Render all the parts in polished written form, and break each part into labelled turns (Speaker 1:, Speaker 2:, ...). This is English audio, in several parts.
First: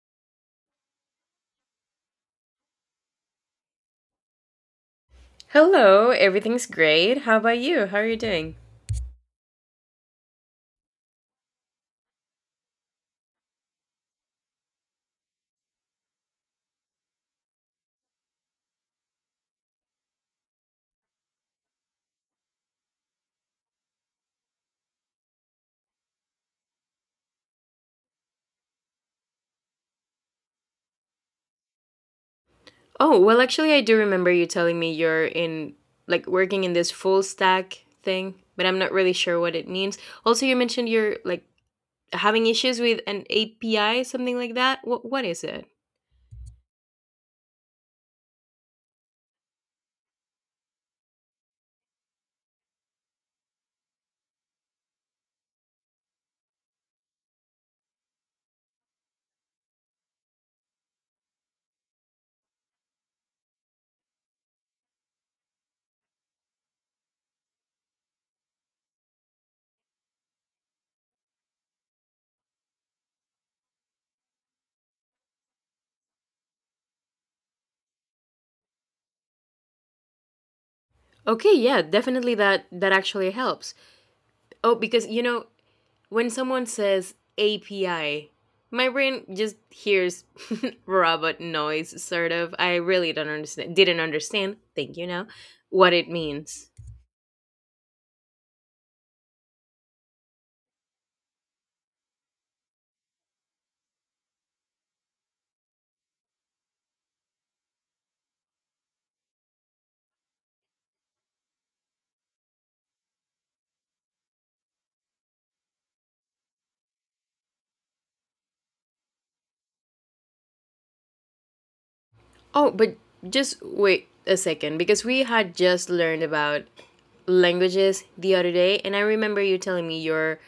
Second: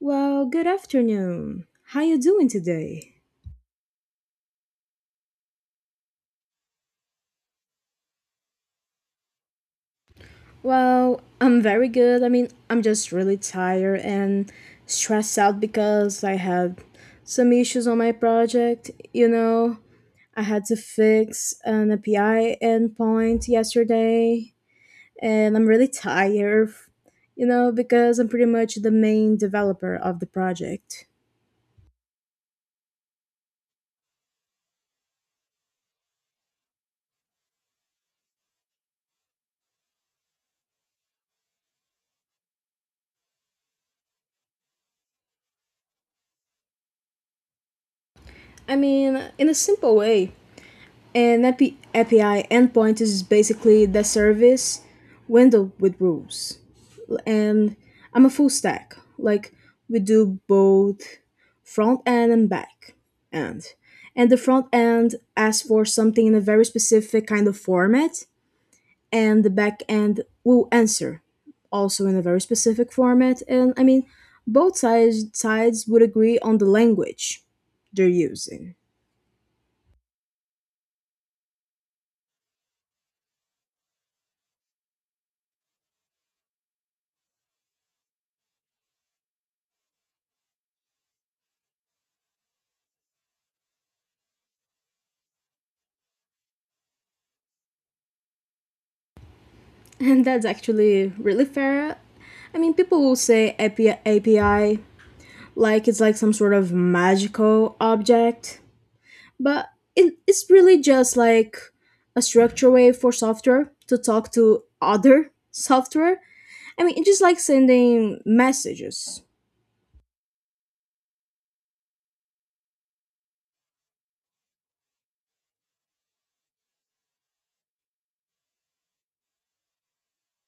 Speaker 1: Well, good afternoon. How you doing today?
Speaker 2: Hello, everything's great. How about you? How are you doing?
Speaker 1: Well, I'm very good. I mean, I'm just really tired and stressed out because I had some issues on my project, you know. I had to fix an API endpoint yesterday, and I'm really tired, you know, because I'm pretty much the main developer of the project.
Speaker 2: Actually, I do remember you telling me you're like working in this full stack thing, but I'm not really sure what it means. Also, you mentioned you're, like, having issues with an API, something like that. What is it?
Speaker 1: I mean, in a simple way, an API endpoint is basically the service window with rules. And I'm a full stack. Like we do both front end and back end. And the front end asks for something in a very specific kind of format, and the back end will answer also in a very specific format. And I mean, both sides would agree on the language they're using.
Speaker 2: Okay, yeah, definitely that actually helps. Oh, because when someone says API, my brain just hears robot noise sort of. I really don't understand didn't understand, thank you now, what it means.
Speaker 1: And that's actually really fair. I mean, people will say API, like it's like some sort of magical object, but it's really just like a structure way for software to talk to other software. I mean, it's just like sending messages.
Speaker 2: Oh, but just wait a second because we had just learned about languages the other day, and I remember you telling me you're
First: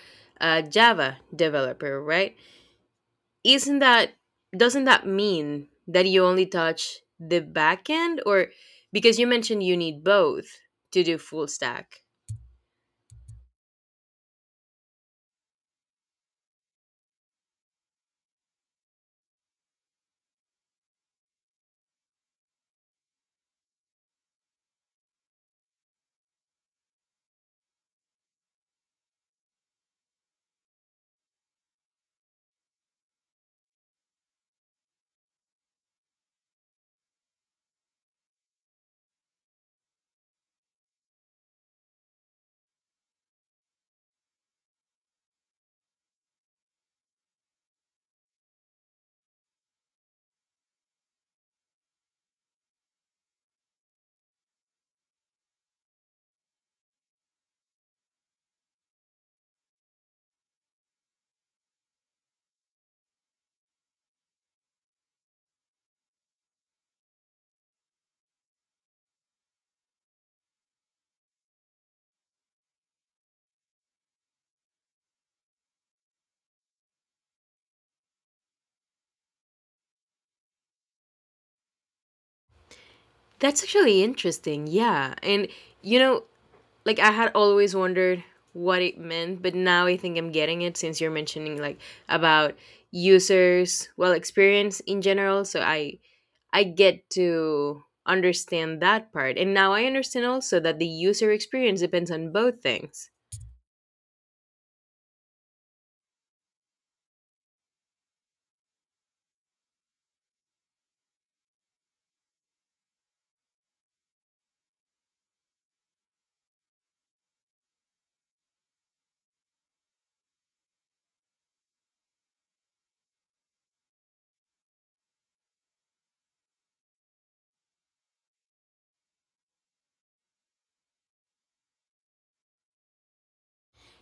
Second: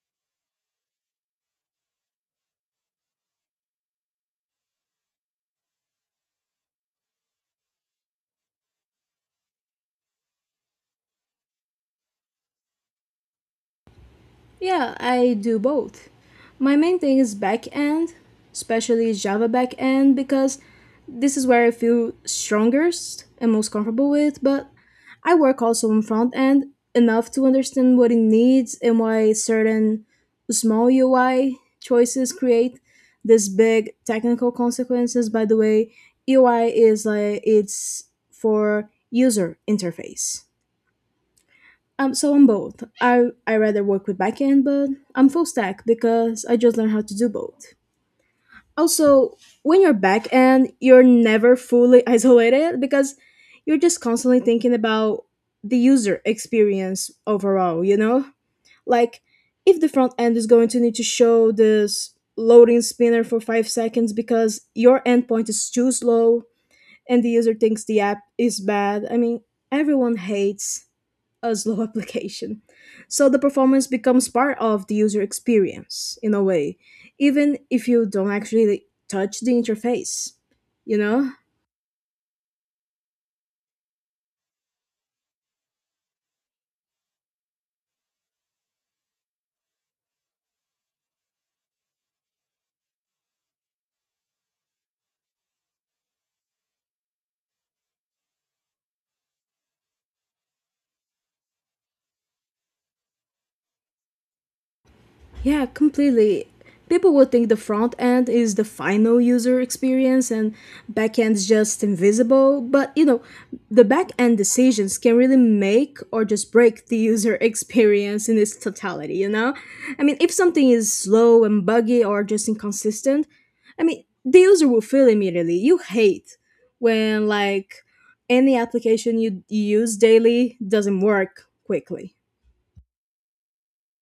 Speaker 2: a Java developer, right? Isn't that doesn't that mean that you only touch the backend, or because you mentioned you need both to do full stack?
Speaker 1: Yeah, I do both. My main thing is backend, especially Java backend, because this is where I feel strongest and most comfortable with. But I work also on front end enough to understand what it needs and why certain small UI choices create this big technical consequences. By the way, UI is like it's for user interface. So I'm both. I rather work with backend, but I'm full stack because I just learned how to do both. Also, when you're backend, you're never fully isolated because you're just constantly thinking about the user experience overall. You know, like if the front end is going to need to show this loading spinner for 5 seconds because your endpoint is too slow, and the user thinks the app is bad. I mean, everyone hates a slow application. So the performance becomes part of the user experience in a way, even if you don't actually touch the interface. You know,
Speaker 2: That's actually interesting. Yeah. And you know, like, I had always wondered what it meant, but now I think I'm getting it since you're mentioning, like, about users, well, experience in general, so I get to understand that part. And now I understand also that the user experience depends on both things.
Speaker 1: yeah, completely. People would think the front end is the final user experience and back end's just invisible, but you know, the back end decisions can really make or just break the user experience in its totality, you know? I mean, if something is slow and buggy or just inconsistent, I mean, the user will feel immediately. You hate when like any application you use daily doesn't work quickly.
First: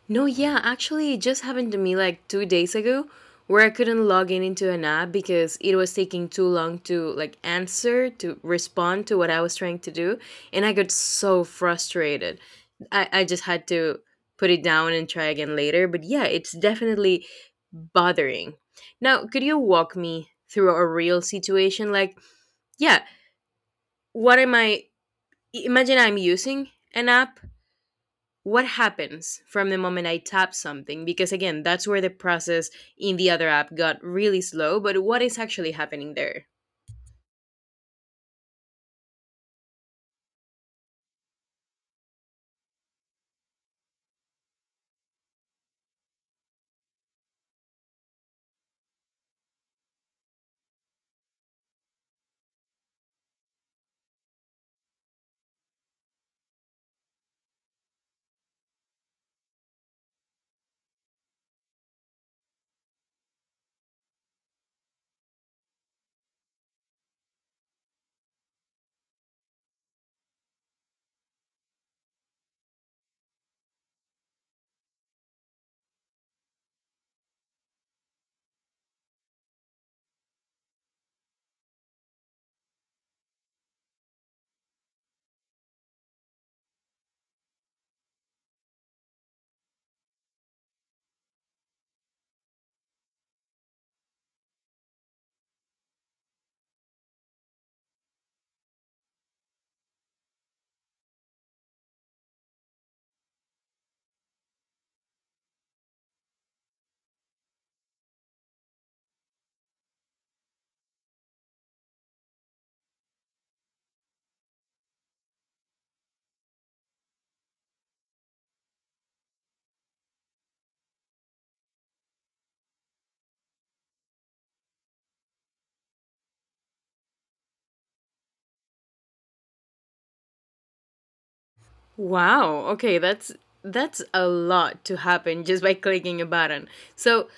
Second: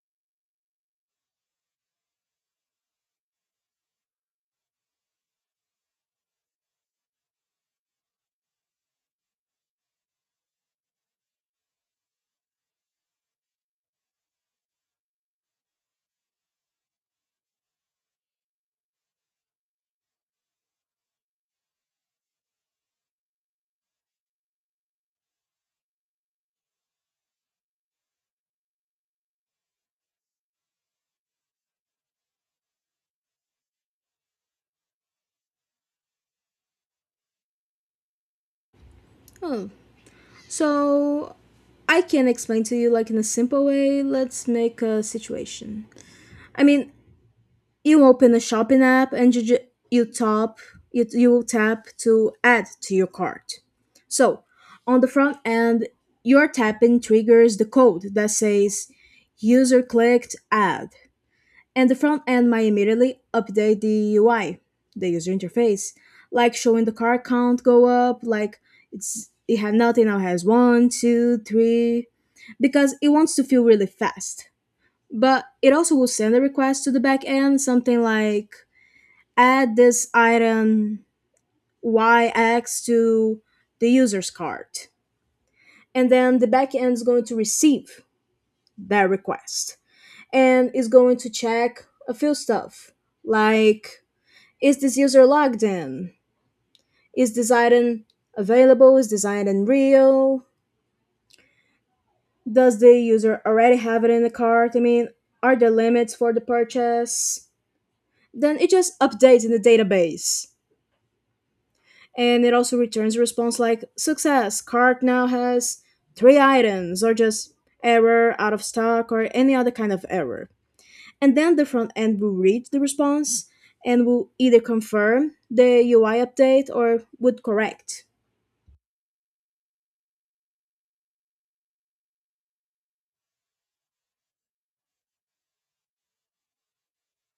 Speaker 2: No, yeah, actually, it just happened to me like 2 days ago, where I couldn't log in into an app because it was taking too long to, like, answer, to respond to what I was trying to do. And I got so frustrated. I just had to put it down and try again later. But yeah, it's definitely bothering. Now, could you walk me through a real situation? Like, yeah, what am I? Imagine I'm using an app, what happens from the moment I tap something? Because again, that's where the process in the other app got really slow, but what is actually happening there?
Speaker 1: So I can explain to you like in a simple way. Let's make a situation. I mean, you open a shopping app and you tap, you tap to add to your cart. So on the front end, your tapping triggers the code that says user clicked add. And the front end might immediately update the UI, the user interface, like showing the card count go up, like it had nothing, now has one, two, three, because it wants to feel really fast. But it also will send a request to the back end, something like add this item YX to the user's card. And then the back end is going to receive that request and is going to check a few stuff like is this user logged in? Is this item available? Is this item real? Does the user already have it in the cart? I mean, are there limits for the purchase? Then it just updates in the database. And it also returns a response like success, cart now has three items, or just error, out of stock, or any other kind of error. And then the front end will read the response and will either confirm the UI update or would correct.
Speaker 2: Wow, okay, that's a lot to happen just by clicking a button. So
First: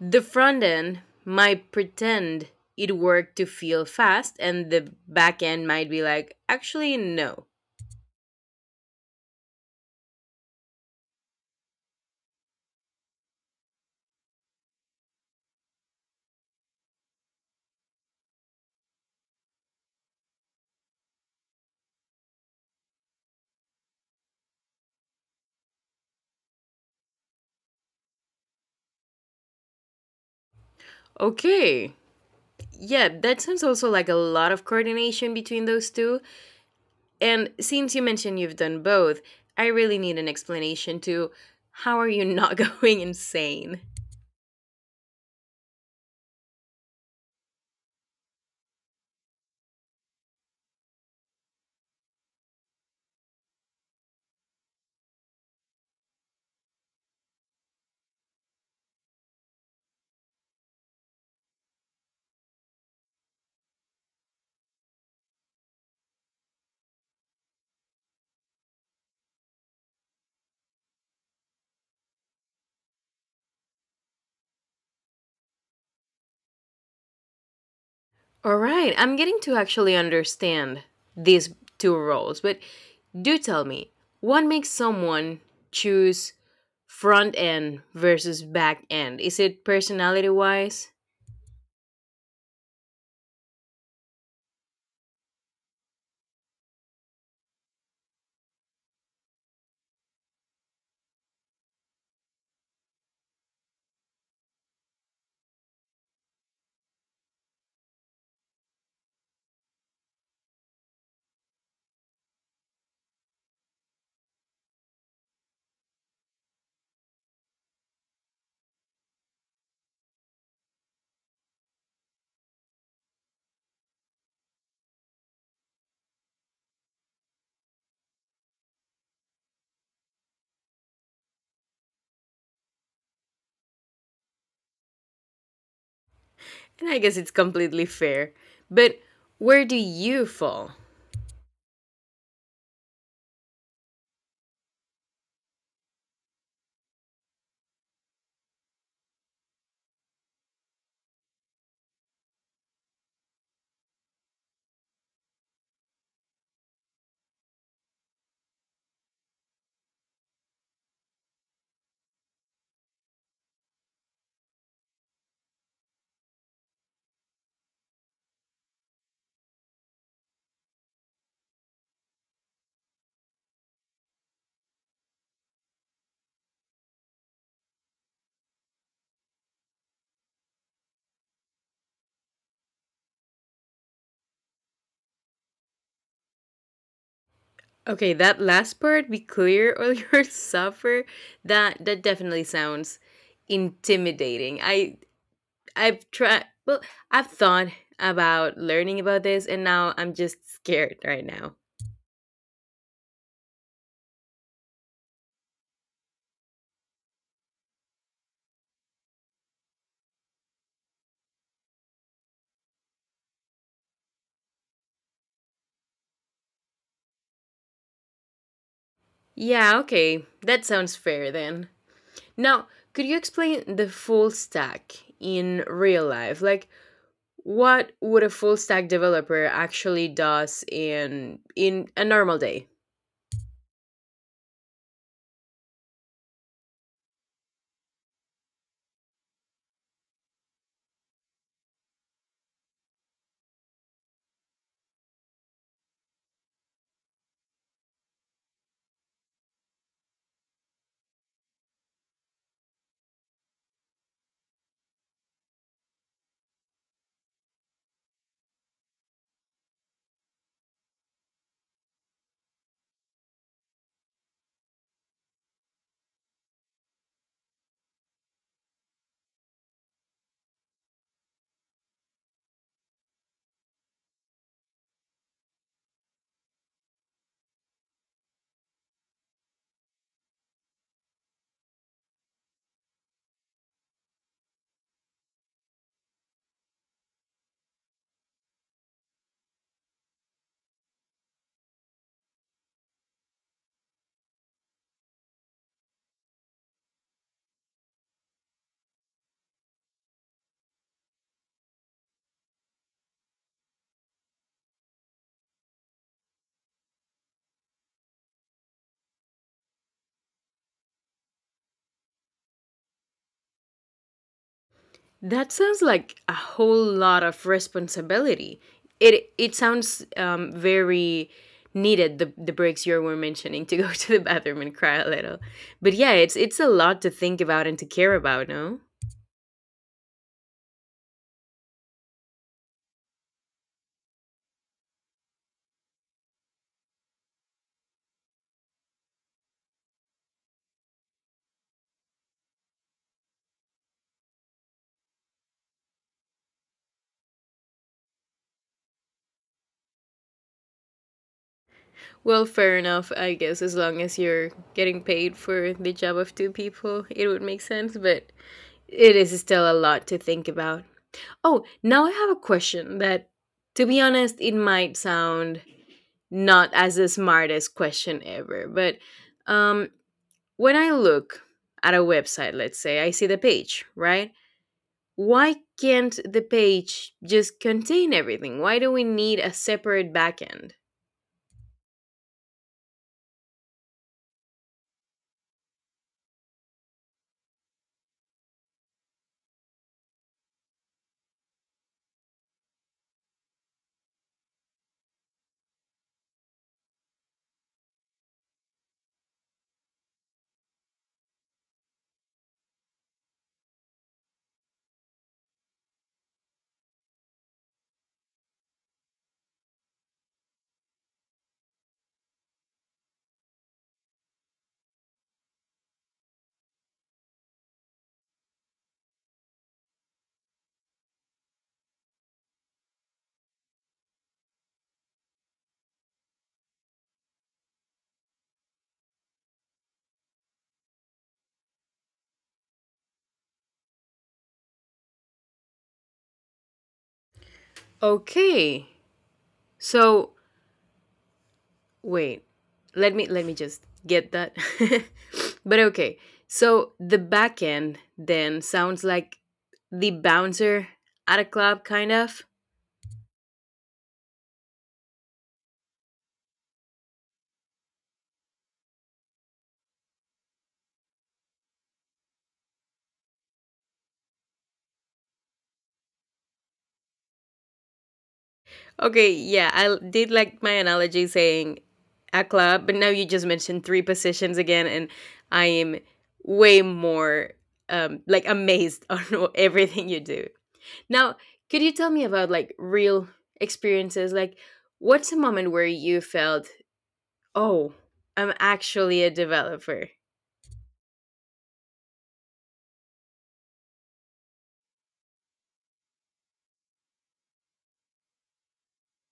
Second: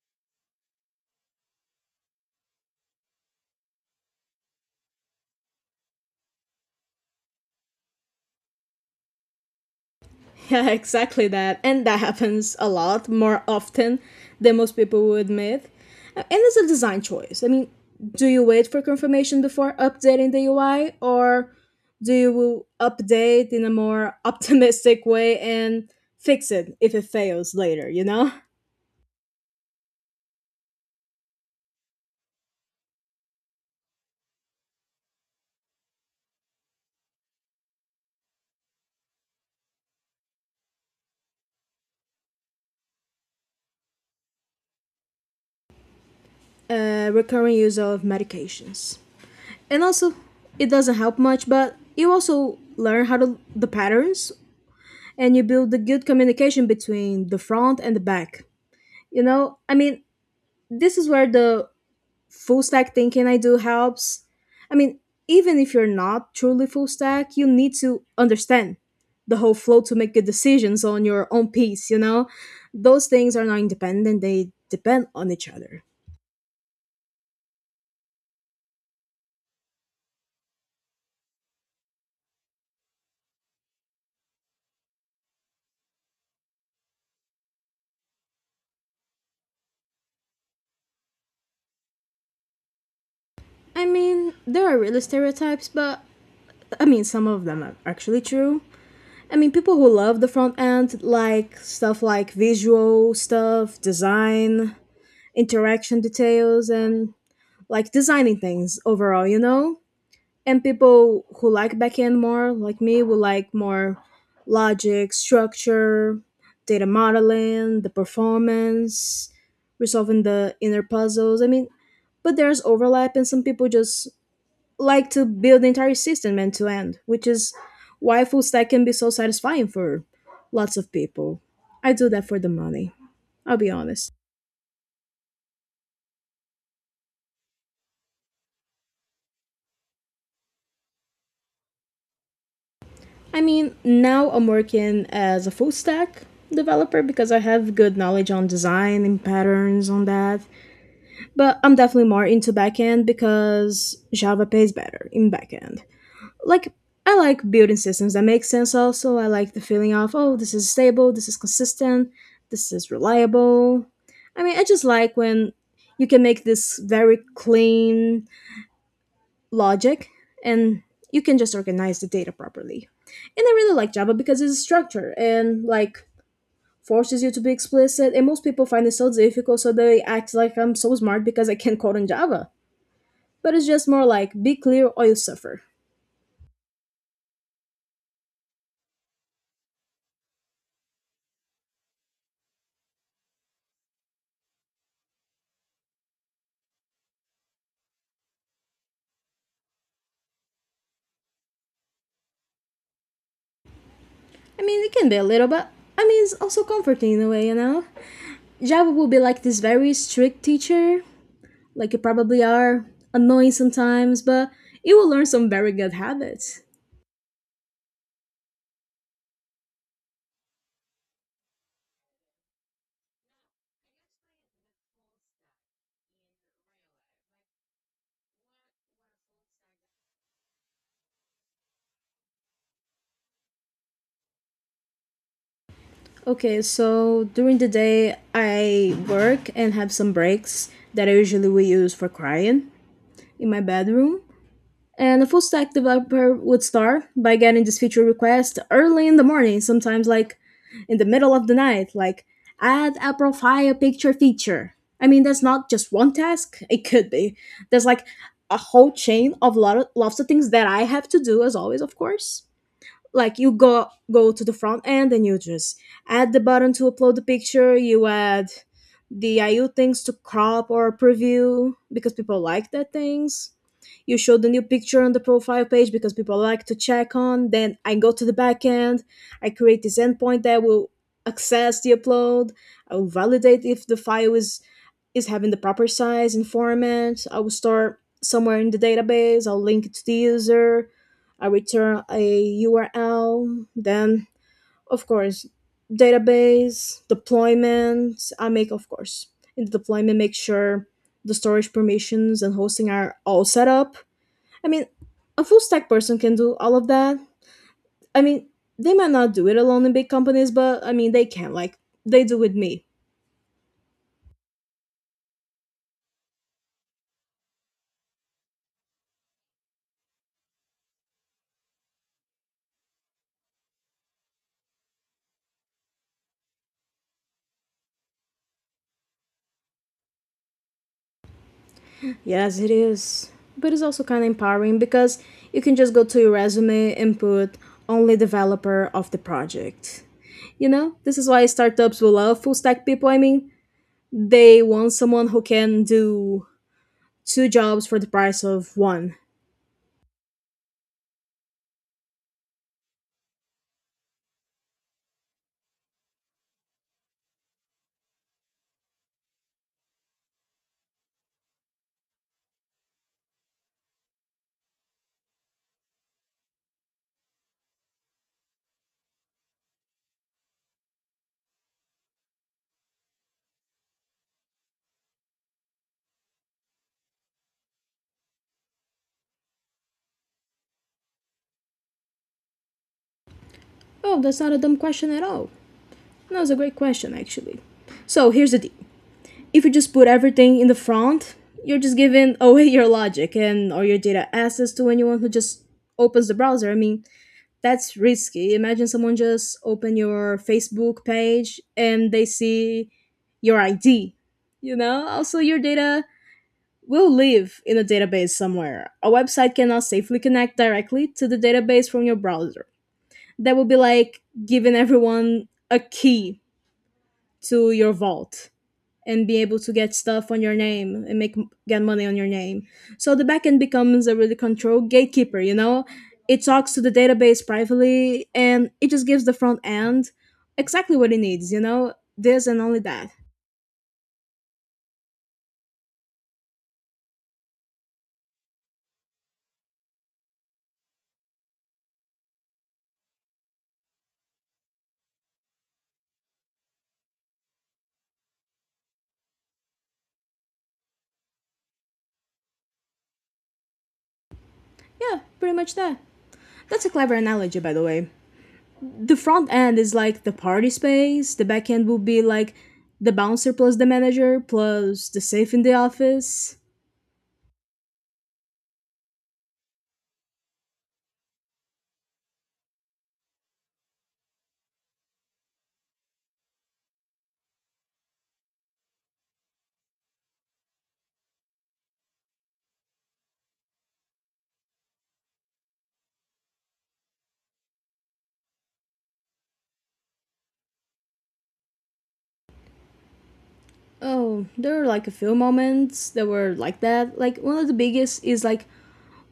Speaker 2: the front end might pretend it worked to feel fast, and the back end might be like, actually no.
Speaker 1: Yeah, exactly that. And that happens a lot more often than most people would admit. And it's a design choice. I mean, do you wait for confirmation before updating the UI or do you update in a more optimistic way and fix it if it fails later, you know?
Speaker 2: Okay. Yeah, that sounds also like a lot of coordination between those two. And since you mentioned you've done both, I really need an explanation to how are you not going insane?
Speaker 1: Recurring use of medications. And also, it doesn't help much, but you also learn how to the patterns and you build the good communication between the front and the back. You know, I mean, this is where the full stack thinking I do helps. I mean, even if you're not truly full stack, you need to understand the whole flow to make good decisions on your own piece, you know? Those things are not independent, they depend on each other.
Speaker 2: All right, I'm getting to actually understand these two roles, but do tell me, what makes someone choose front end versus back end? Is it personality wise?
Speaker 1: I mean, there are really stereotypes, but I mean some of them are actually true. I mean, people who love the front end like stuff like visual stuff, design, interaction details, and like designing things overall, you know? And people who like backend more, like me, will like more logic, structure, data modeling, the performance, resolving the inner puzzles. I mean, but there's overlap, and some people just like to build the entire system end to end, which is why full stack can be so satisfying for lots of people. I do that for the money. I'll be honest.
Speaker 2: And I guess it's completely fair. But where do you fall?
Speaker 1: I mean, now I'm working as a full stack developer because I have good knowledge on design and patterns on that. But I'm definitely more into backend because Java pays better in backend. Like, I like building systems that make sense also. I like the feeling of, oh, this is stable, this is consistent, this is reliable. I mean, I just like when you can make this very clean logic and you can just organize the data properly. And I really like Java because it's structured and like forces you to be explicit. And most people find it so difficult, so they act like I'm so smart because I can code in Java. But it's just more like be clear or you suffer.
Speaker 2: Okay, that last part, be clear or you'll suffer. That definitely sounds intimidating. I I've tried well, I've thought about learning about this, and now I'm just scared right now.
Speaker 1: I mean, it can be a little, but I mean, it's also comforting in a way, you know? Java will be like this very strict teacher, like you probably are, annoying sometimes, but you will learn some very good habits.
Speaker 2: Yeah, okay. That sounds fair then. Now, could you explain the full stack in real life? Like, what would a full stack developer actually does in a normal day?
Speaker 1: Okay, so during the day, I work and have some breaks that I usually will use for crying in my bedroom. And a full stack developer would start by getting this feature request early in the morning, sometimes like in the middle of the night, like add a profile picture feature. I mean, that's not just one task, it could be. There's like a whole chain of lots of things that I have to do, as always, of course, like you go to the front end and you just add the button to upload the picture, you add the iu things to crop or preview because people like that things, you show the new picture on the profile page because people like to check on. Then I go to the back end, I create this endpoint that will access the upload, I will validate if the file is having the proper size and format, I will store somewhere in the database, I'll link it to the user, I return a URL. Then of course, database, deployment, I make, of course, in the deployment, make sure the storage permissions and hosting are all set up. I mean, a full stack person can do all of that. I mean, they might not do it alone in big companies, but I mean they can like they do with me.
Speaker 2: That sounds like a whole lot of responsibility. It sounds very needed, the breaks you were mentioning to go to the bathroom and cry a little. But yeah, it's a lot to think about and to care about, no?
Speaker 1: Yes, it is. But it's also kind of empowering because you can just go to your resume and put only developer of the project. You know, this is why startups will love full stack people. I mean, they want someone who can do 2 jobs for the price of one.
Speaker 2: Well, fair enough, I guess as long as you're getting paid for the job of two people, it would make sense, but it is still a lot to think about. Oh, now I have a question that, to be honest, it might sound not as the smartest question ever. But um, when I look at a website, let's say, I see the page, right? Why can't the page just contain everything? Why do we need a separate backend?
Speaker 1: Oh, that's not a dumb question at all. No, it's a great question, actually. So here's the deal, if you just put everything in the front, you're just giving away your logic and or your data access to anyone who just opens the browser. I mean, that's risky. Imagine someone just open your Facebook page and they see your ID. You know, also your data will live in a database somewhere. A website cannot safely connect directly to the database from your browser. That would be like giving everyone a key to your vault and be able to get stuff on your name and make get money on your name. So the backend becomes a really control gatekeeper, you know? It talks to the database privately and it just gives the front end exactly what it needs, you know? This and only that.
Speaker 2: Okay, so wait, let me just get that. But okay, so the backend then sounds like the bouncer at a club, kind of.
Speaker 1: Yeah, pretty much that. That's a clever analogy by the way. The front end is like the party space, the back end will be like the bouncer plus the manager plus the safe in the office.
Speaker 2: Okay, yeah, I did like my analogy saying a club, but now you just mentioned three positions again, and I am way more like amazed on everything you do. Now, could you tell me about like real experiences? Like, what's a moment where you felt, oh, I'm actually a developer?
Speaker 1: Oh, there are like a few moments that were like that. Like one of the biggest is like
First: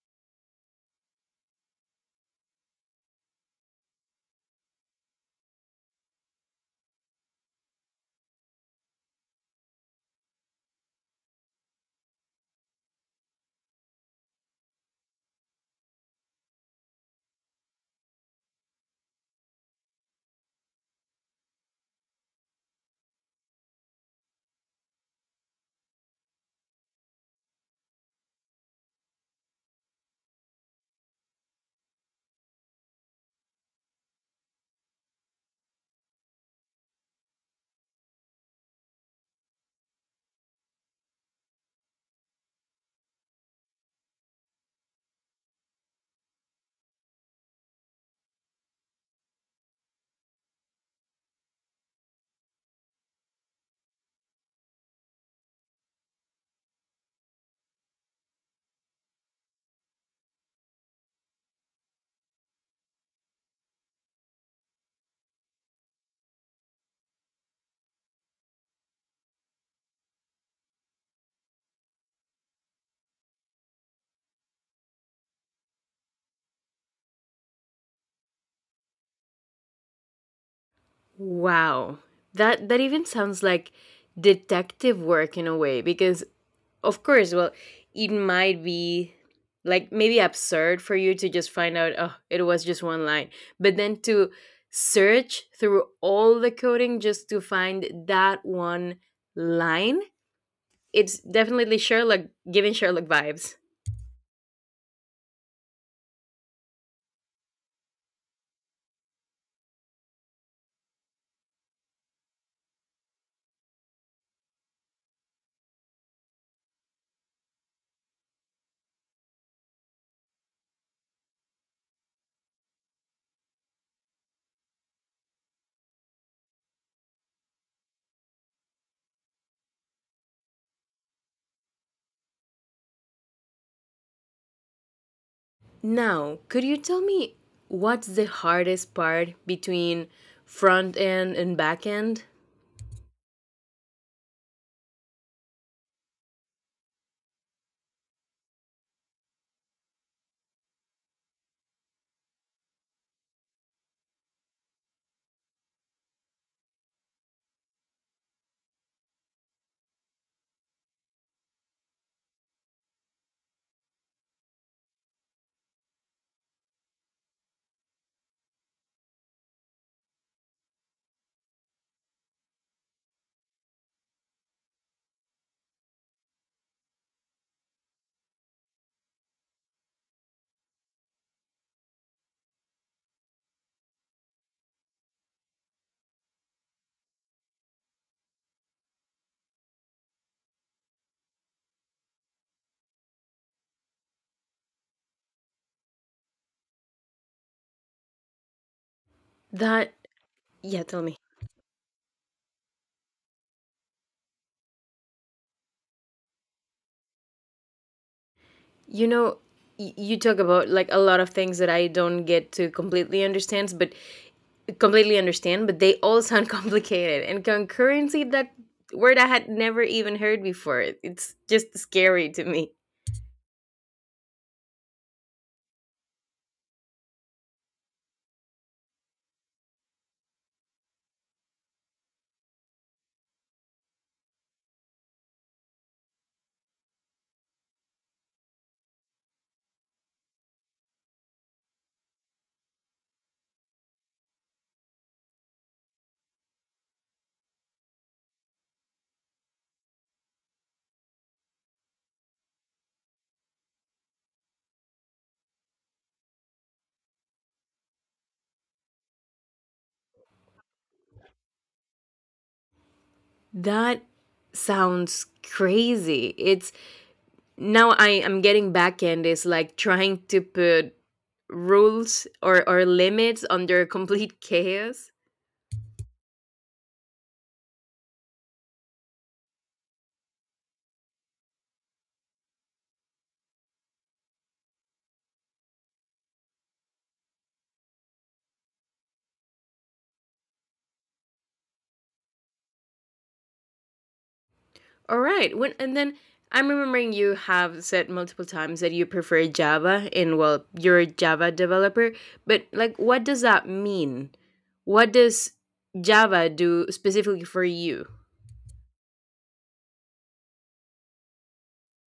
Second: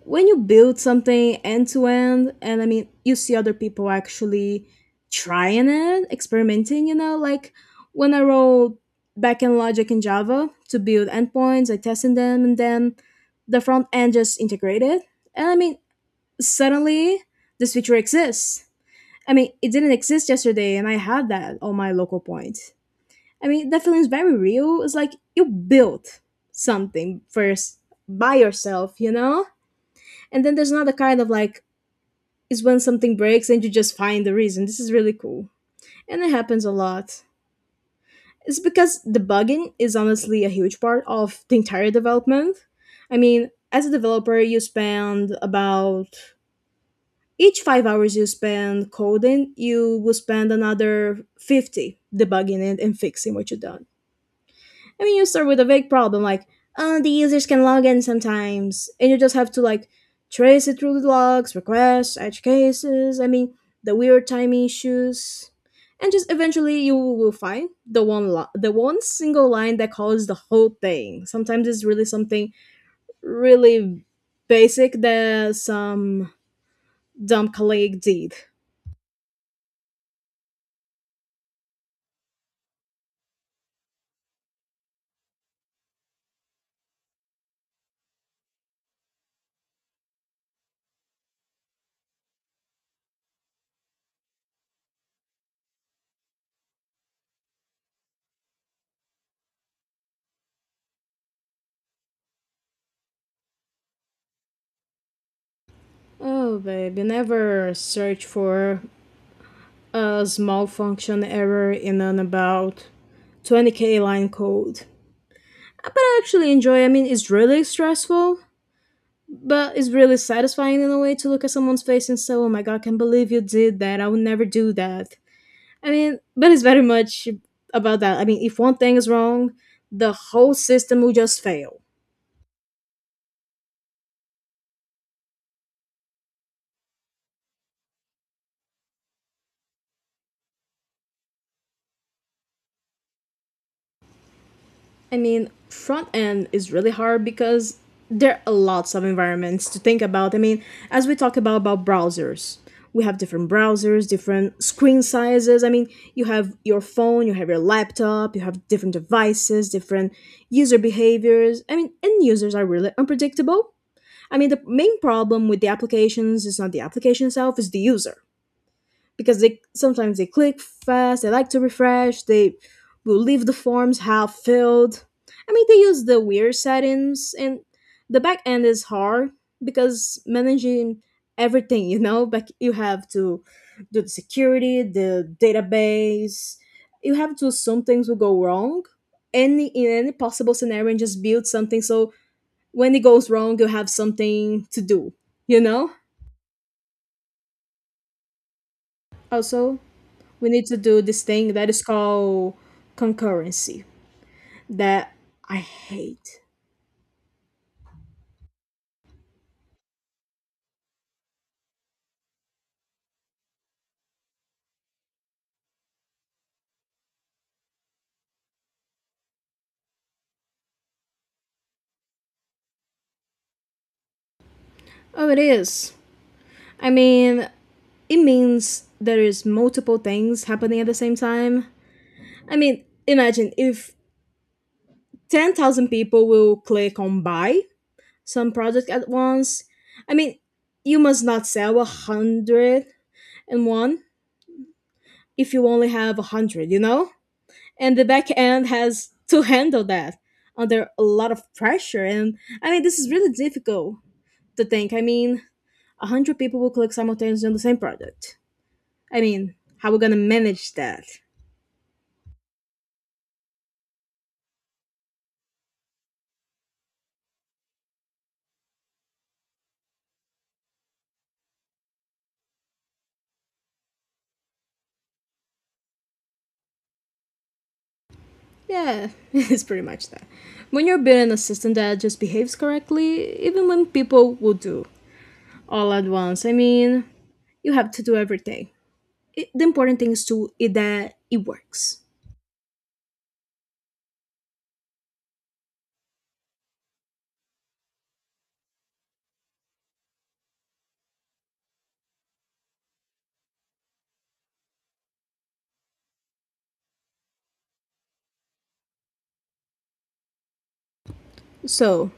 Speaker 1: when you build something end to end. And you see other people actually trying it, experimenting, you know, like when I wrote backend logic in Java to build endpoints, I tested them, and then the front end just integrated. And suddenly this feature exists. It didn't exist yesterday, and I had that on my local point. That feeling is very real. It's like you built something first by yourself, you know. And then there's another kind of, like, is when something breaks and you just find the reason. This is really cool. And it happens a lot. It's because debugging is honestly a huge part of the entire development. I mean, as a developer, you spend about each 5 hours you spend coding, you will spend another 50 debugging it and fixing what you've done. I mean, you start with a vague problem like, the users can log in sometimes, and you just have to like trace it through the logs, requests, edge cases. I mean, the weird timing issues. And just eventually you will find the one single line that covers the whole thing. Sometimes it's really something really basic that some dumb colleague did.
Speaker 2: Wow, that even sounds like detective work in a way because of course. Well, it might be like maybe absurd for you to just find out, oh, it was just one line. But then to search through all the coding just to find that one line, it's definitely Sherlock, giving Sherlock vibes.
Speaker 1: Oh, baby, never search for a small function error in an about 20K line code. I actually enjoy. I mean, it's really stressful, but it's really satisfying in a way to look at someone's face and say, "Oh my god, I can't believe you did that. I would never do that." I mean, but it's very much about that. I mean, if one thing is wrong, the whole system will just fail.
Speaker 2: Now, could you tell me what's the hardest part between front end and back end?
Speaker 1: I mean, front end is really hard because there are lots of environments to think about. I mean, as we talk about browsers, we have different browsers, different screen sizes. I mean, you have your phone, you have your laptop, you have different devices, different user behaviors. I mean, end users are really unpredictable. I mean, the main problem with the applications is not the application itself, it's the user, because they sometimes they click fast, they like to refresh, they will leave the forms half filled. I mean, they use the weird settings. And the back end is hard because managing everything, you know, but you have to do the security, the database. You have to assume things will go wrong any in any possible scenario, and just build something so when it goes wrong you have something to do, you know. Also,
Speaker 2: That,
Speaker 1: we need to
Speaker 2: yeah,
Speaker 1: do
Speaker 2: tell me.
Speaker 1: this thing that is called concurrency, that I hate.
Speaker 2: You know, you talk about like a lot of things that I don't get to completely understand, but they all sound complicated. And concurrency, that word I had never even heard before. It's just scary to me.
Speaker 1: Oh, it is. I mean, it means there is multiple things happening at the same time. I mean, imagine if 10,000 people will click on buy some project at once. I mean, you must not sell a 101 if you only have a 100, you know? And the back end has to handle that under a lot of pressure. And this is really difficult to think. 100 people will click simultaneously on the same product. How we gonna manage that?
Speaker 2: That sounds crazy. It's now I am getting back end is like trying to put rules, or limits under complete chaos.
Speaker 1: Yeah, it's pretty much that. When you're building a system that just behaves correctly even when people will do all at once, you have to do everything. The important thing is that it works.
Speaker 2: All right. When and then I'm remembering you have said multiple times that you prefer Java, and well, you're a Java developer, but like what does that mean? What does Java do specifically for you?
Speaker 1: So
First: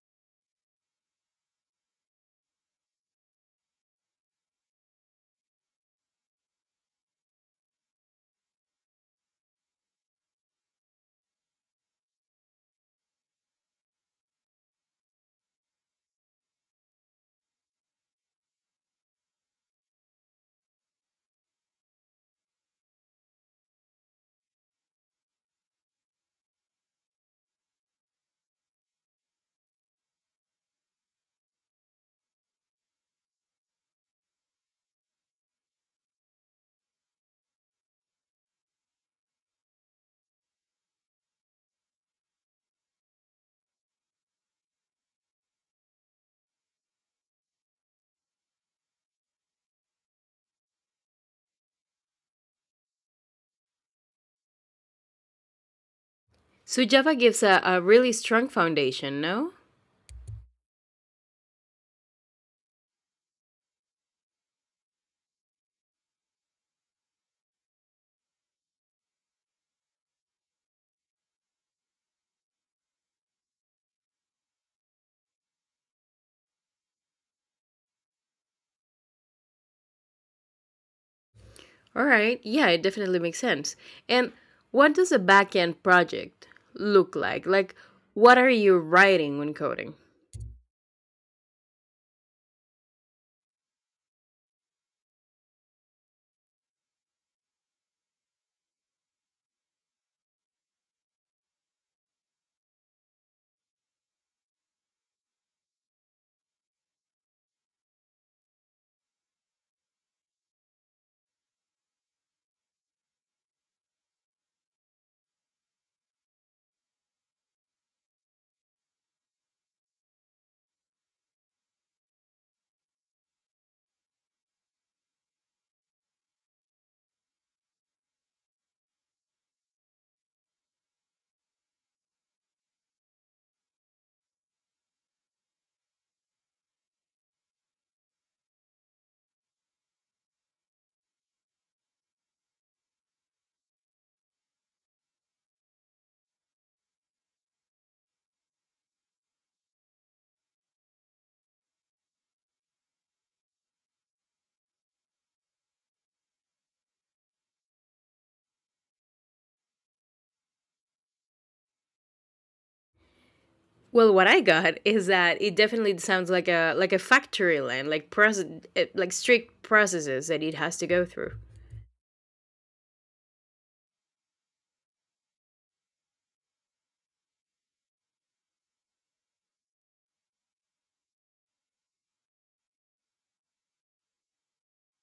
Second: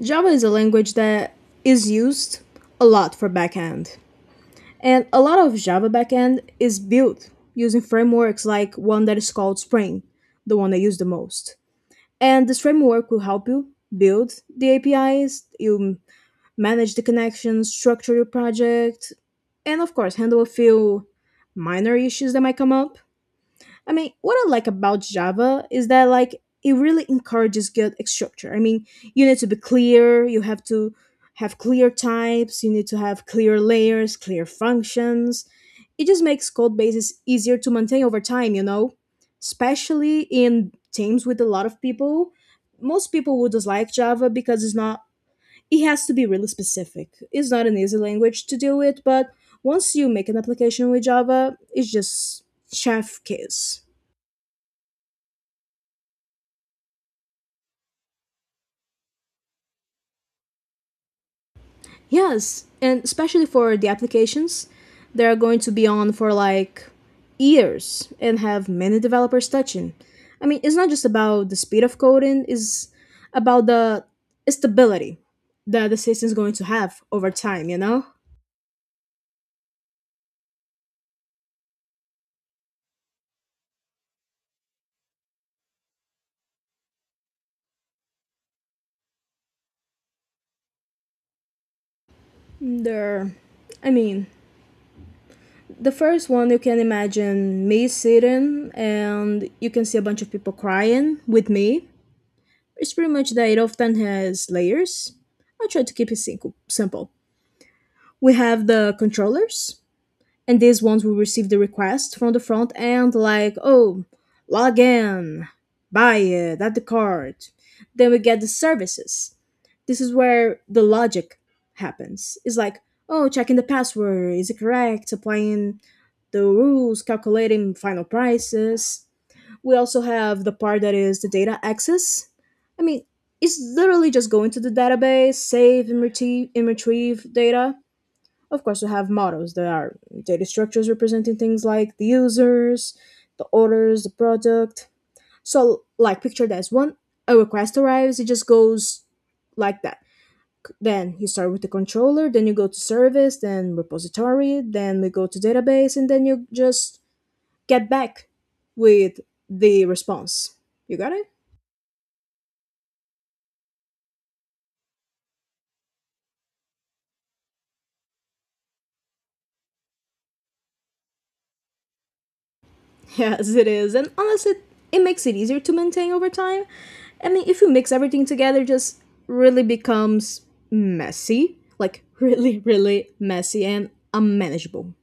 Speaker 1: Java is a language that is used a lot for backend. And a lot of Java backend is built using frameworks, like one that is called Spring, the one I use the most. And this framework will help you build the APIs, you manage the connections, structure your project, and of course, handle a few minor issues that might come up. I mean, what I like about Java is that like it really encourages good structure. I mean, you need to be clear, you have to have clear types, you need to have clear layers, clear functions. It just makes code bases easier to maintain over time, you know? Especially in teams with a lot of people. Most people would dislike Java because it's not, it has to be really specific. It's not an easy language to deal with, but once you make an application with Java, it's just chef kiss.
Speaker 2: So Java gives a really strong foundation, no?
Speaker 1: Yes, and especially for the applications, they're going to be on for like years and have many developers touching. I mean, it's not just about the speed of coding, it's about the stability that the system is going to have over time, you know?
Speaker 2: All right. Yeah, it definitely makes sense. And what does a backend project look like? Like, what are you writing when coding?
Speaker 1: There, I mean, the first one, you can imagine me sitting and you can see a bunch of people crying with me. It's pretty much that it often has layers. I try to keep it simple. We have the controllers, and these ones will receive the request from the front end, like, oh, log in, buy it, add the card. Then we get the services. This is where the logic happens. It's like, oh, checking the password, is it correct? Applying the rules, calculating final prices. We also have the part that is the data access. I mean, it's literally just going to the database, save and retrieve data. Of course, we have models. There are data structures representing things like the users, the orders, the product. So, like, picture this one, a request arrives, it just goes like that. Then you start with the controller, then you go to service, then repository, then we go to database, and then you just get back with the response. You got it?
Speaker 2: Well, what I got is that it definitely sounds like a factory line, like process, eh, like strict processes that it has to go through.
Speaker 1: Yes, it is. And honestly, it makes it easier to maintain over time. I mean, if you mix everything together, it just really becomes messy. Like, really, really messy and unmanageable.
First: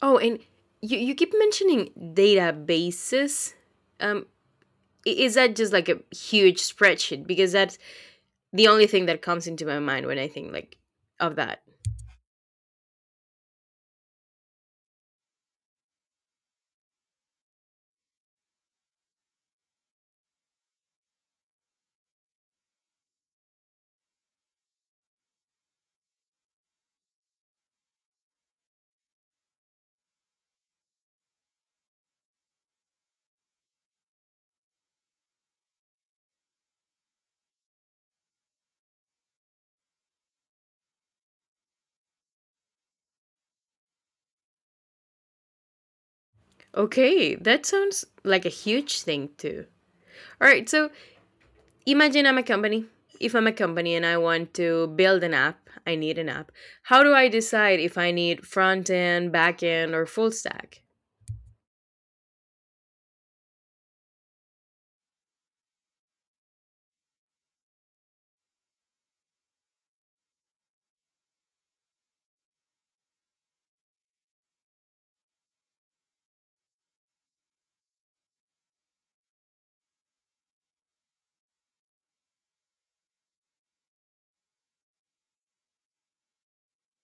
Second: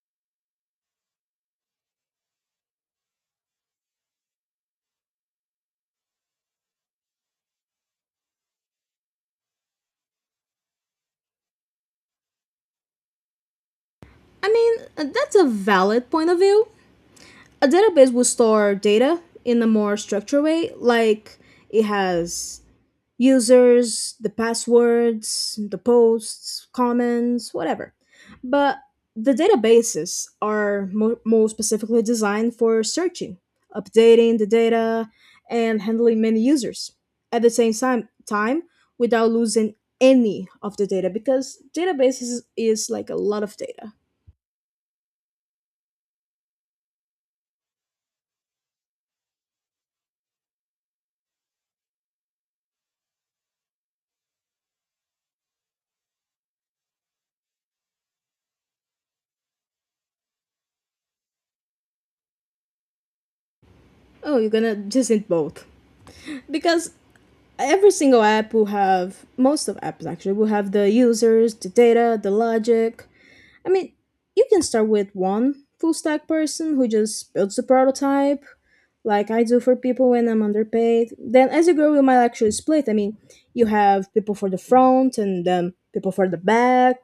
Speaker 2: Oh, and you keep mentioning databases. Um, is that just like a huge spreadsheet? Because that's the only thing that comes into my mind when I think, like, of that.
Speaker 1: I mean, that's a valid point of view. A database will store data in a more structured way, like it has users, the passwords, the posts, comments, whatever. But the databases are more specifically designed for searching, updating the data, and handling many users at the same time, without losing any of the data, because databases is like a lot of data.
Speaker 2: Okay, that sounds like a huge thing too. All right, so imagine I'm a company. If I'm a company and I want to build an app, I need an app. How do I decide if I need front end, back end, or full stack?
Speaker 1: Oh, you're gonna just need both because every single app will have, most of apps actually will have, the users, the data, the logic. I mean, you can start with one full stack person who just builds the prototype, like I do for people when I'm underpaid. Then as you grow, you might actually split. I mean, you have people for the front and then people for the back.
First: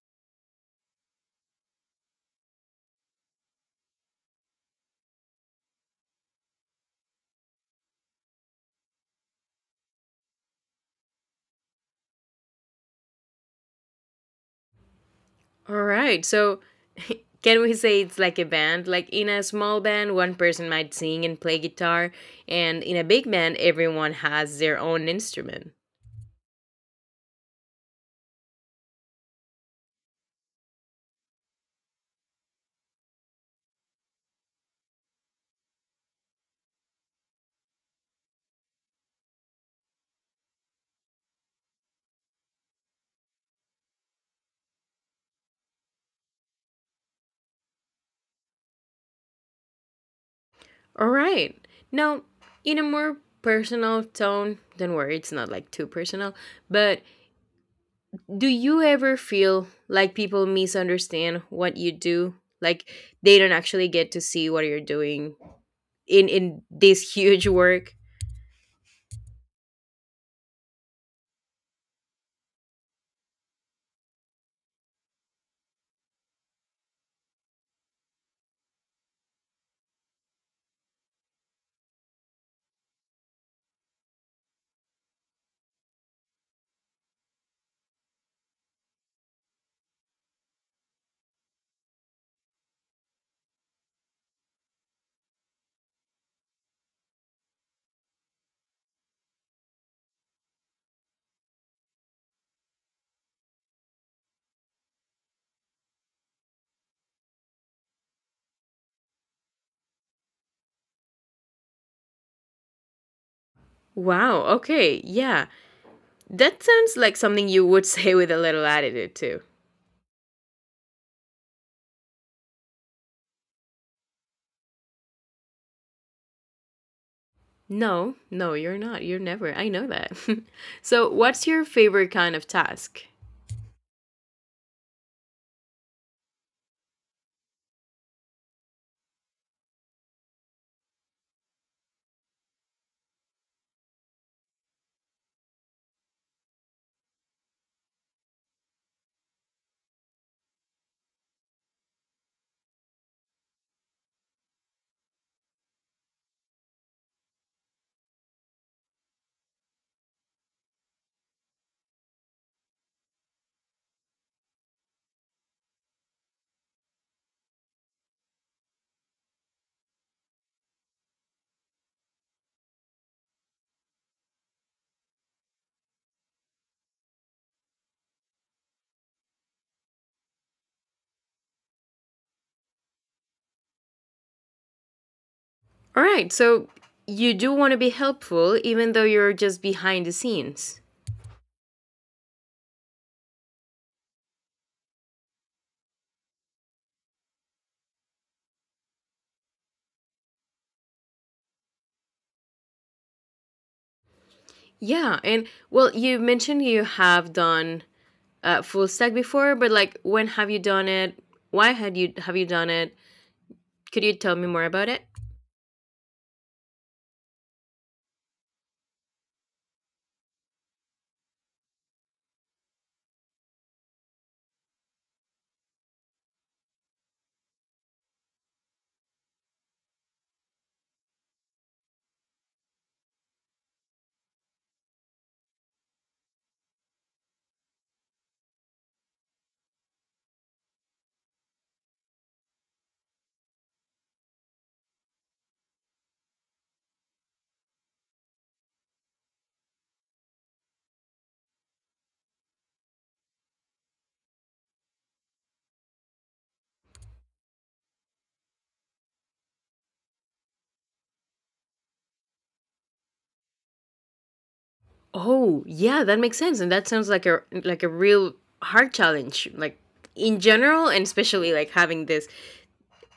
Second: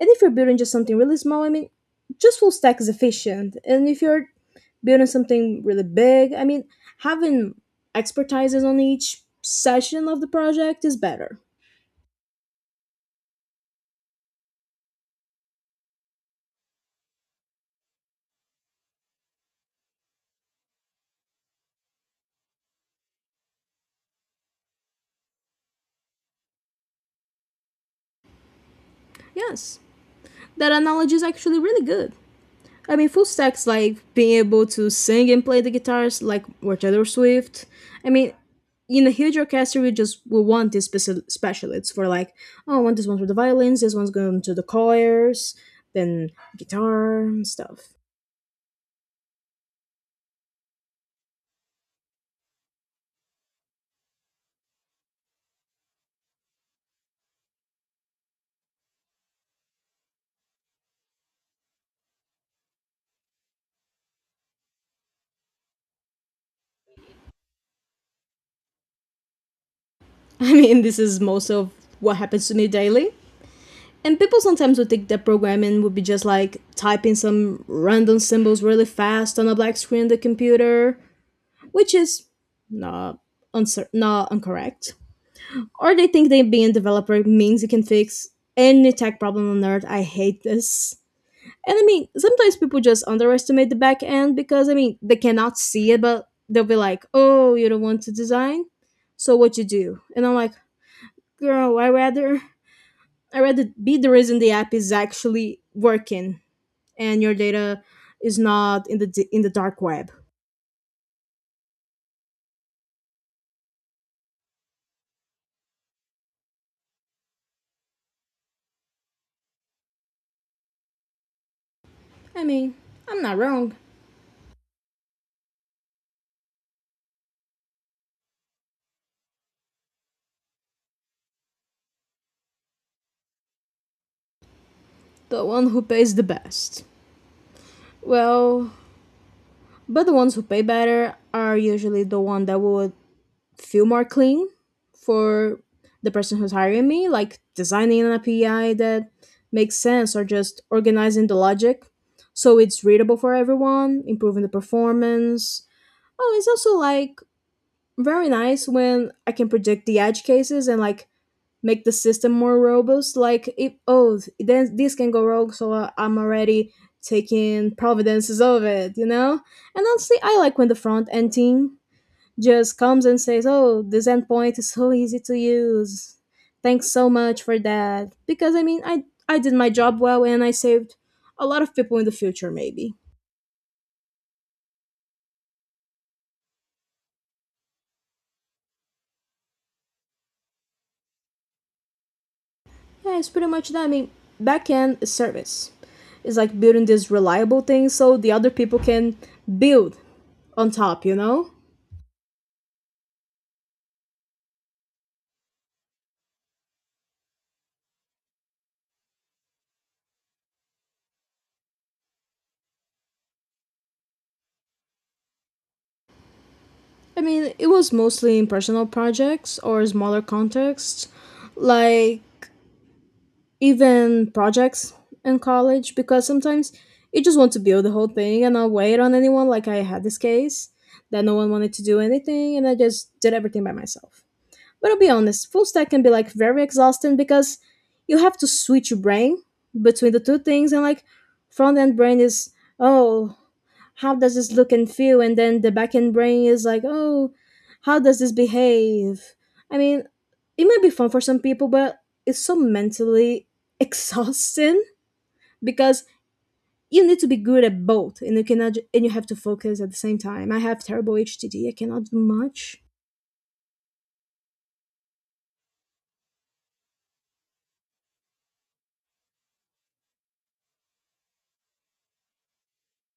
Speaker 1: And if you're building just something really small, I mean, just full stack is efficient. And if you're building something really big, I mean, having expertises on each session of the project is better.
Speaker 2: All right, so can we say it's like a band? Like in a small band, one person might sing and play guitar, and in a big band, everyone has their own instrument.
Speaker 1: Yes, that analogy is actually really good. I mean, full stacks like being able to sing and play the guitars, like were Taylor Swift. I mean, in a huge orchestra, we just, we want these specialists for like, oh, I want this one for the violins, this one's going to the choirs, then guitar and stuff.
Speaker 2: All right, now in a more personal tone, don't worry, it's not like too personal, but do you ever feel like people misunderstand what you do, like they don't actually get to see what you're doing in this huge work?
Speaker 1: I mean, this is most of what happens to me daily. And people sometimes would think that programming would be just like typing some random symbols really fast on a black screen in the computer, which is not not incorrect. Or they think that being a developer means you can fix any tech problem on earth. I hate this. And I mean, sometimes people just underestimate the back end because, I mean, they cannot see it, but they'll be like, "Oh, you don't want to design, so what you do?" And I'm like, "Girl, I rather be the reason the app is actually working and your data is not in in the dark web."
Speaker 2: Wow, okay, yeah, that sounds like something you would say with a little attitude too.
Speaker 1: I mean, I'm not wrong.
Speaker 2: No, you're not, you're never, I know that. So what's your favorite kind of task?
Speaker 1: The one who pays the best. Well, but the ones who pay better are usually the one that would feel more clean for the person who's hiring me, like designing an API that makes sense, or just organizing the logic so it's readable for everyone, improving the performance. Oh, it's also like very nice when I can predict the edge cases and like make the system more robust, like if, oh, then this can go wrong, so I'm already taking providences of it, you know. And honestly, I like when the front end team just comes and says, oh, this endpoint is so easy to use, thanks so much for that, because I did my job well and I saved a lot of people in the future maybe.
Speaker 2: All right, so you do want to be helpful even though you're just behind the scenes.
Speaker 1: Yeah, it's pretty much that. I mean, backend is service. It's like building this reliable thing so the other people can build on top, you know.
Speaker 2: Yeah, and well you mentioned you have done full stack before, but like when have you done it? Why had you have you done it? Could you tell me more about it?
Speaker 1: I mean, it was mostly in personal projects or smaller contexts, like even projects in college, because sometimes you just want to build the whole thing and not wait on anyone. Like I had this case that no one wanted to do anything, and I just did everything by myself. But I'll be honest, full stack can be like very exhausting because you have to switch your brain between the two things, and like front end brain is, oh, how does this look and feel? And then the backend brain is like, oh, how does this behave? I mean, it might be fun for some people, but it's so mentally exhausting because you need to be good at both, and you cannot and you have to focus at the same time. I have terrible HTD; I cannot do much.
Speaker 2: Oh, yeah, that makes sense, and that sounds like a real hard challenge, like in general, and especially like having this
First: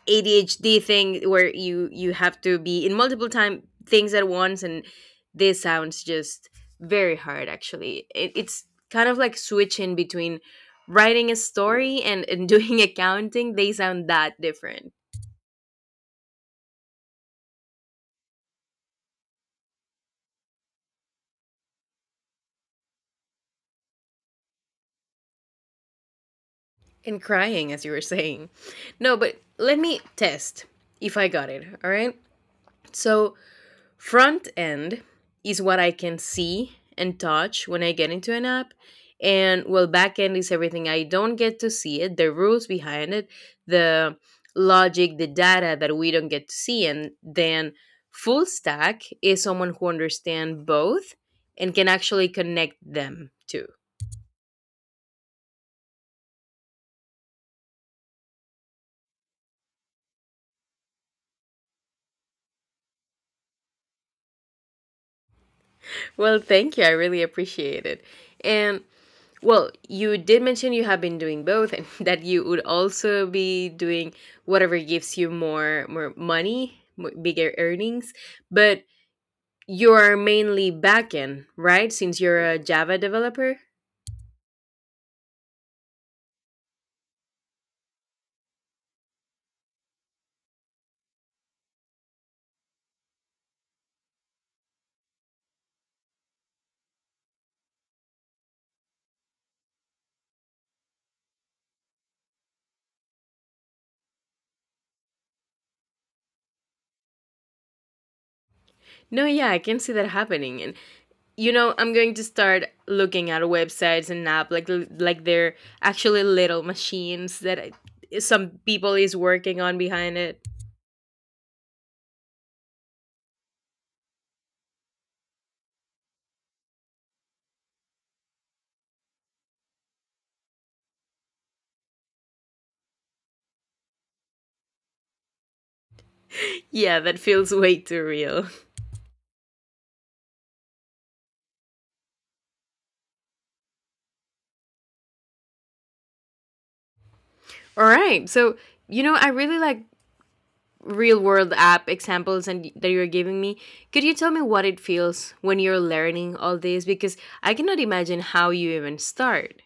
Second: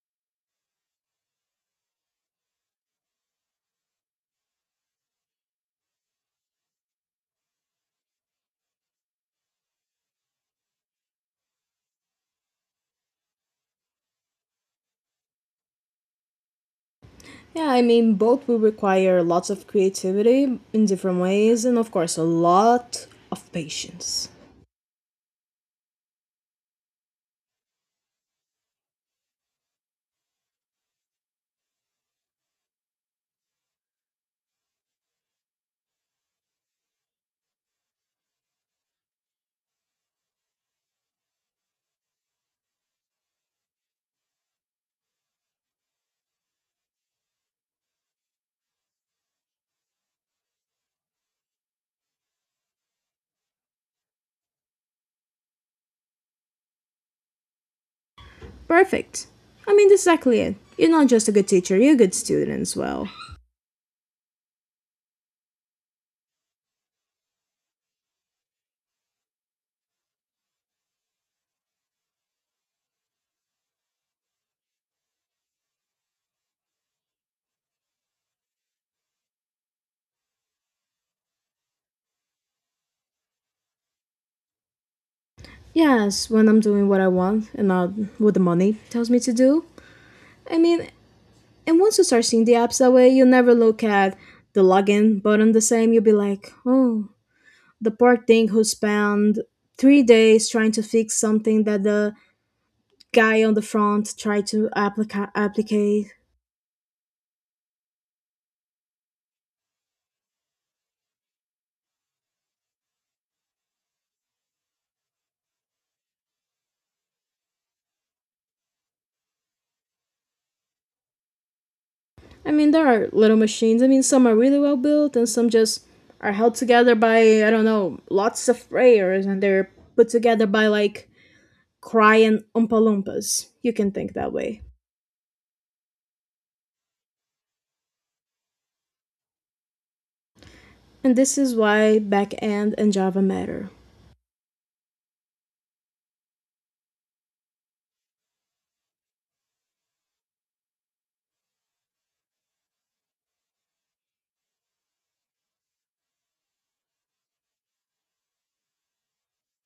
Speaker 2: ADHD thing where you have to be in multiple time things at once, and this sounds just very hard. Actually, it's kind of like switching between writing a story, and doing accounting. They sound that different.
Speaker 1: Yeah, I mean, both will require lots of creativity in different ways, and of course a lot of patience.
Speaker 2: And crying as you were saying. No, but let me test if I got it, all right? So, front end is what I can see and touch when I get into an app. And well, back end is everything I don't get to see it, the rules behind it, the logic, the data that we don't get to see. And then full stack is someone who understands both and can actually connect them too.
Speaker 1: Perfect. I mean, that's exactly it. You're not just a good teacher, you're a good student as well.
Speaker 2: Well, thank you. I really appreciate it. And well, you did mention you have been doing both and that you would also be doing whatever gives you more money, bigger earnings, but you are mainly backend, right? Since you're a Java developer?
Speaker 1: Yes, when I'm doing what I want and not what the money tells me to do. I mean, and once you start seeing the apps that way, you'll never look at the login button the same. You'll be like, oh, the poor thing who spent 3 days trying to fix something that the guy on the front tried to applicate.
Speaker 2: No, yeah, I can see that happening. And you know, I'm going to start looking at websites and app like they're actually little machines that I, some people is working on behind it.
Speaker 1: I mean, there are little machines. I mean, some are really well built, and some just are held together by, I don't know, lots of layers, and they're put together by like crying Oompa Loompas. You can think that way.
Speaker 2: Yeah, that feels way too real.
Speaker 1: And this is why backend and Java matter.
Speaker 2: All right. So, you know, I really like real world app examples, and that you're giving me, could you tell me what it feels when you're learning all this? Because I cannot imagine how you even start.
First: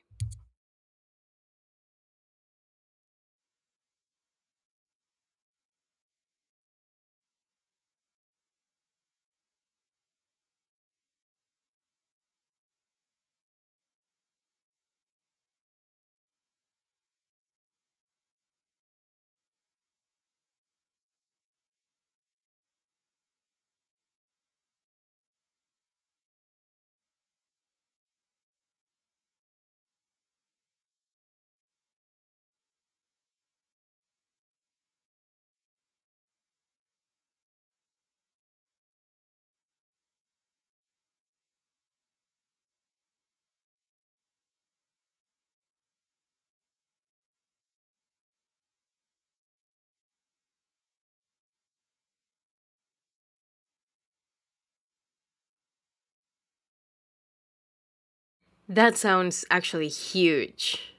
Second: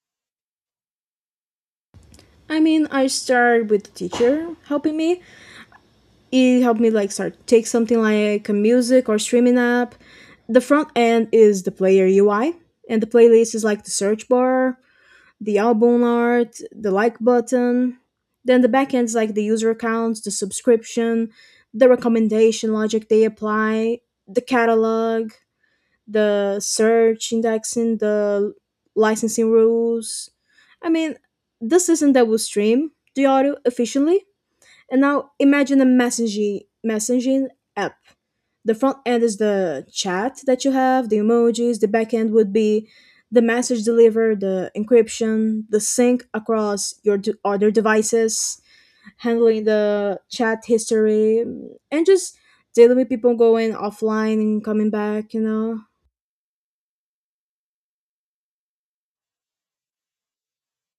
Speaker 1: I mean, I started with the teacher helping me. He helped me like start take something like a music or streaming app. The front end is the player UI, and the playlist is like the search bar, the album art, the like button. Then the backend is like the user accounts, the subscription, the recommendation logic they apply, the catalog, the search indexing, the licensing rules. I mean, the system that will stream the audio efficiently. And now imagine a messaging app. The front end is the chat that you have, the emojis. The back end would be the message delivered, the encryption, the sync across your other devices, handling the chat history, and just dealing with people going offline and coming back.
Speaker 2: That sounds actually huge.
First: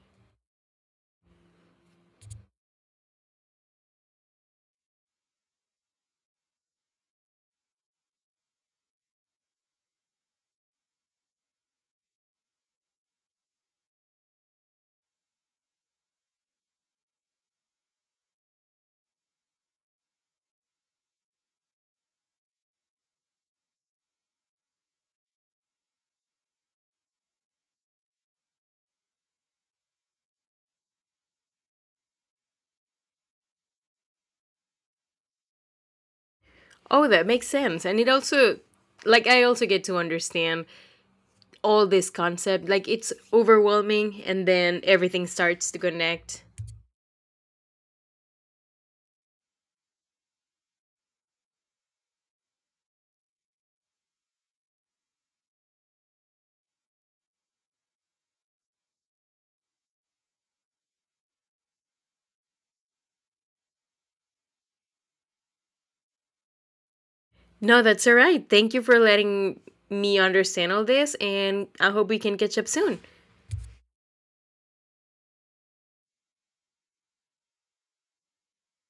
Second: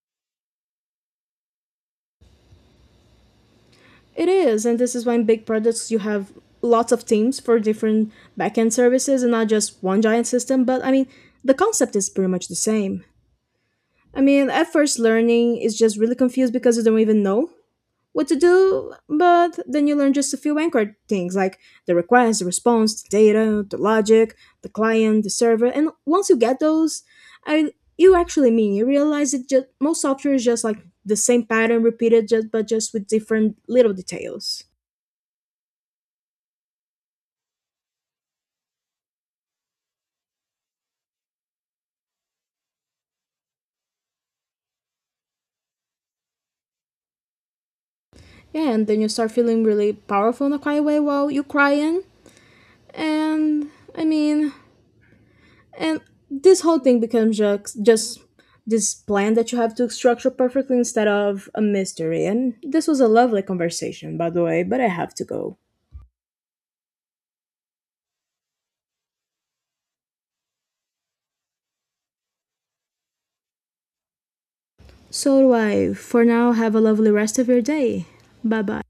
Speaker 1: It is, and this is why in big products you have lots of teams for different backend services and not just one giant system. But I mean, the concept is pretty much the same. I mean, at first, learning is just really confused because you don't even know what to do, but then you learn just a few anchor things like the request, the response, the data, the logic, the client, the server, and once you get those, I you actually mean you realize it just most software is just like the same pattern repeated just but just with different little details.
Speaker 2: Oh, that makes sense, and it also, like, I also get to understand all this concept, like it's overwhelming, and then everything starts to connect.
Speaker 1: Yeah, and then you start feeling really powerful in a quiet way while you're crying. And I mean, and this whole thing becomes just this plan that you have to structure perfectly instead of a mystery. And this was a lovely conversation, by the way, but I have to go.
Speaker 2: No, that's all right, thank you for letting me understand all this, and I hope we can catch up soon.
Speaker 1: So do I. For now, have a lovely rest of your day. Bye bye.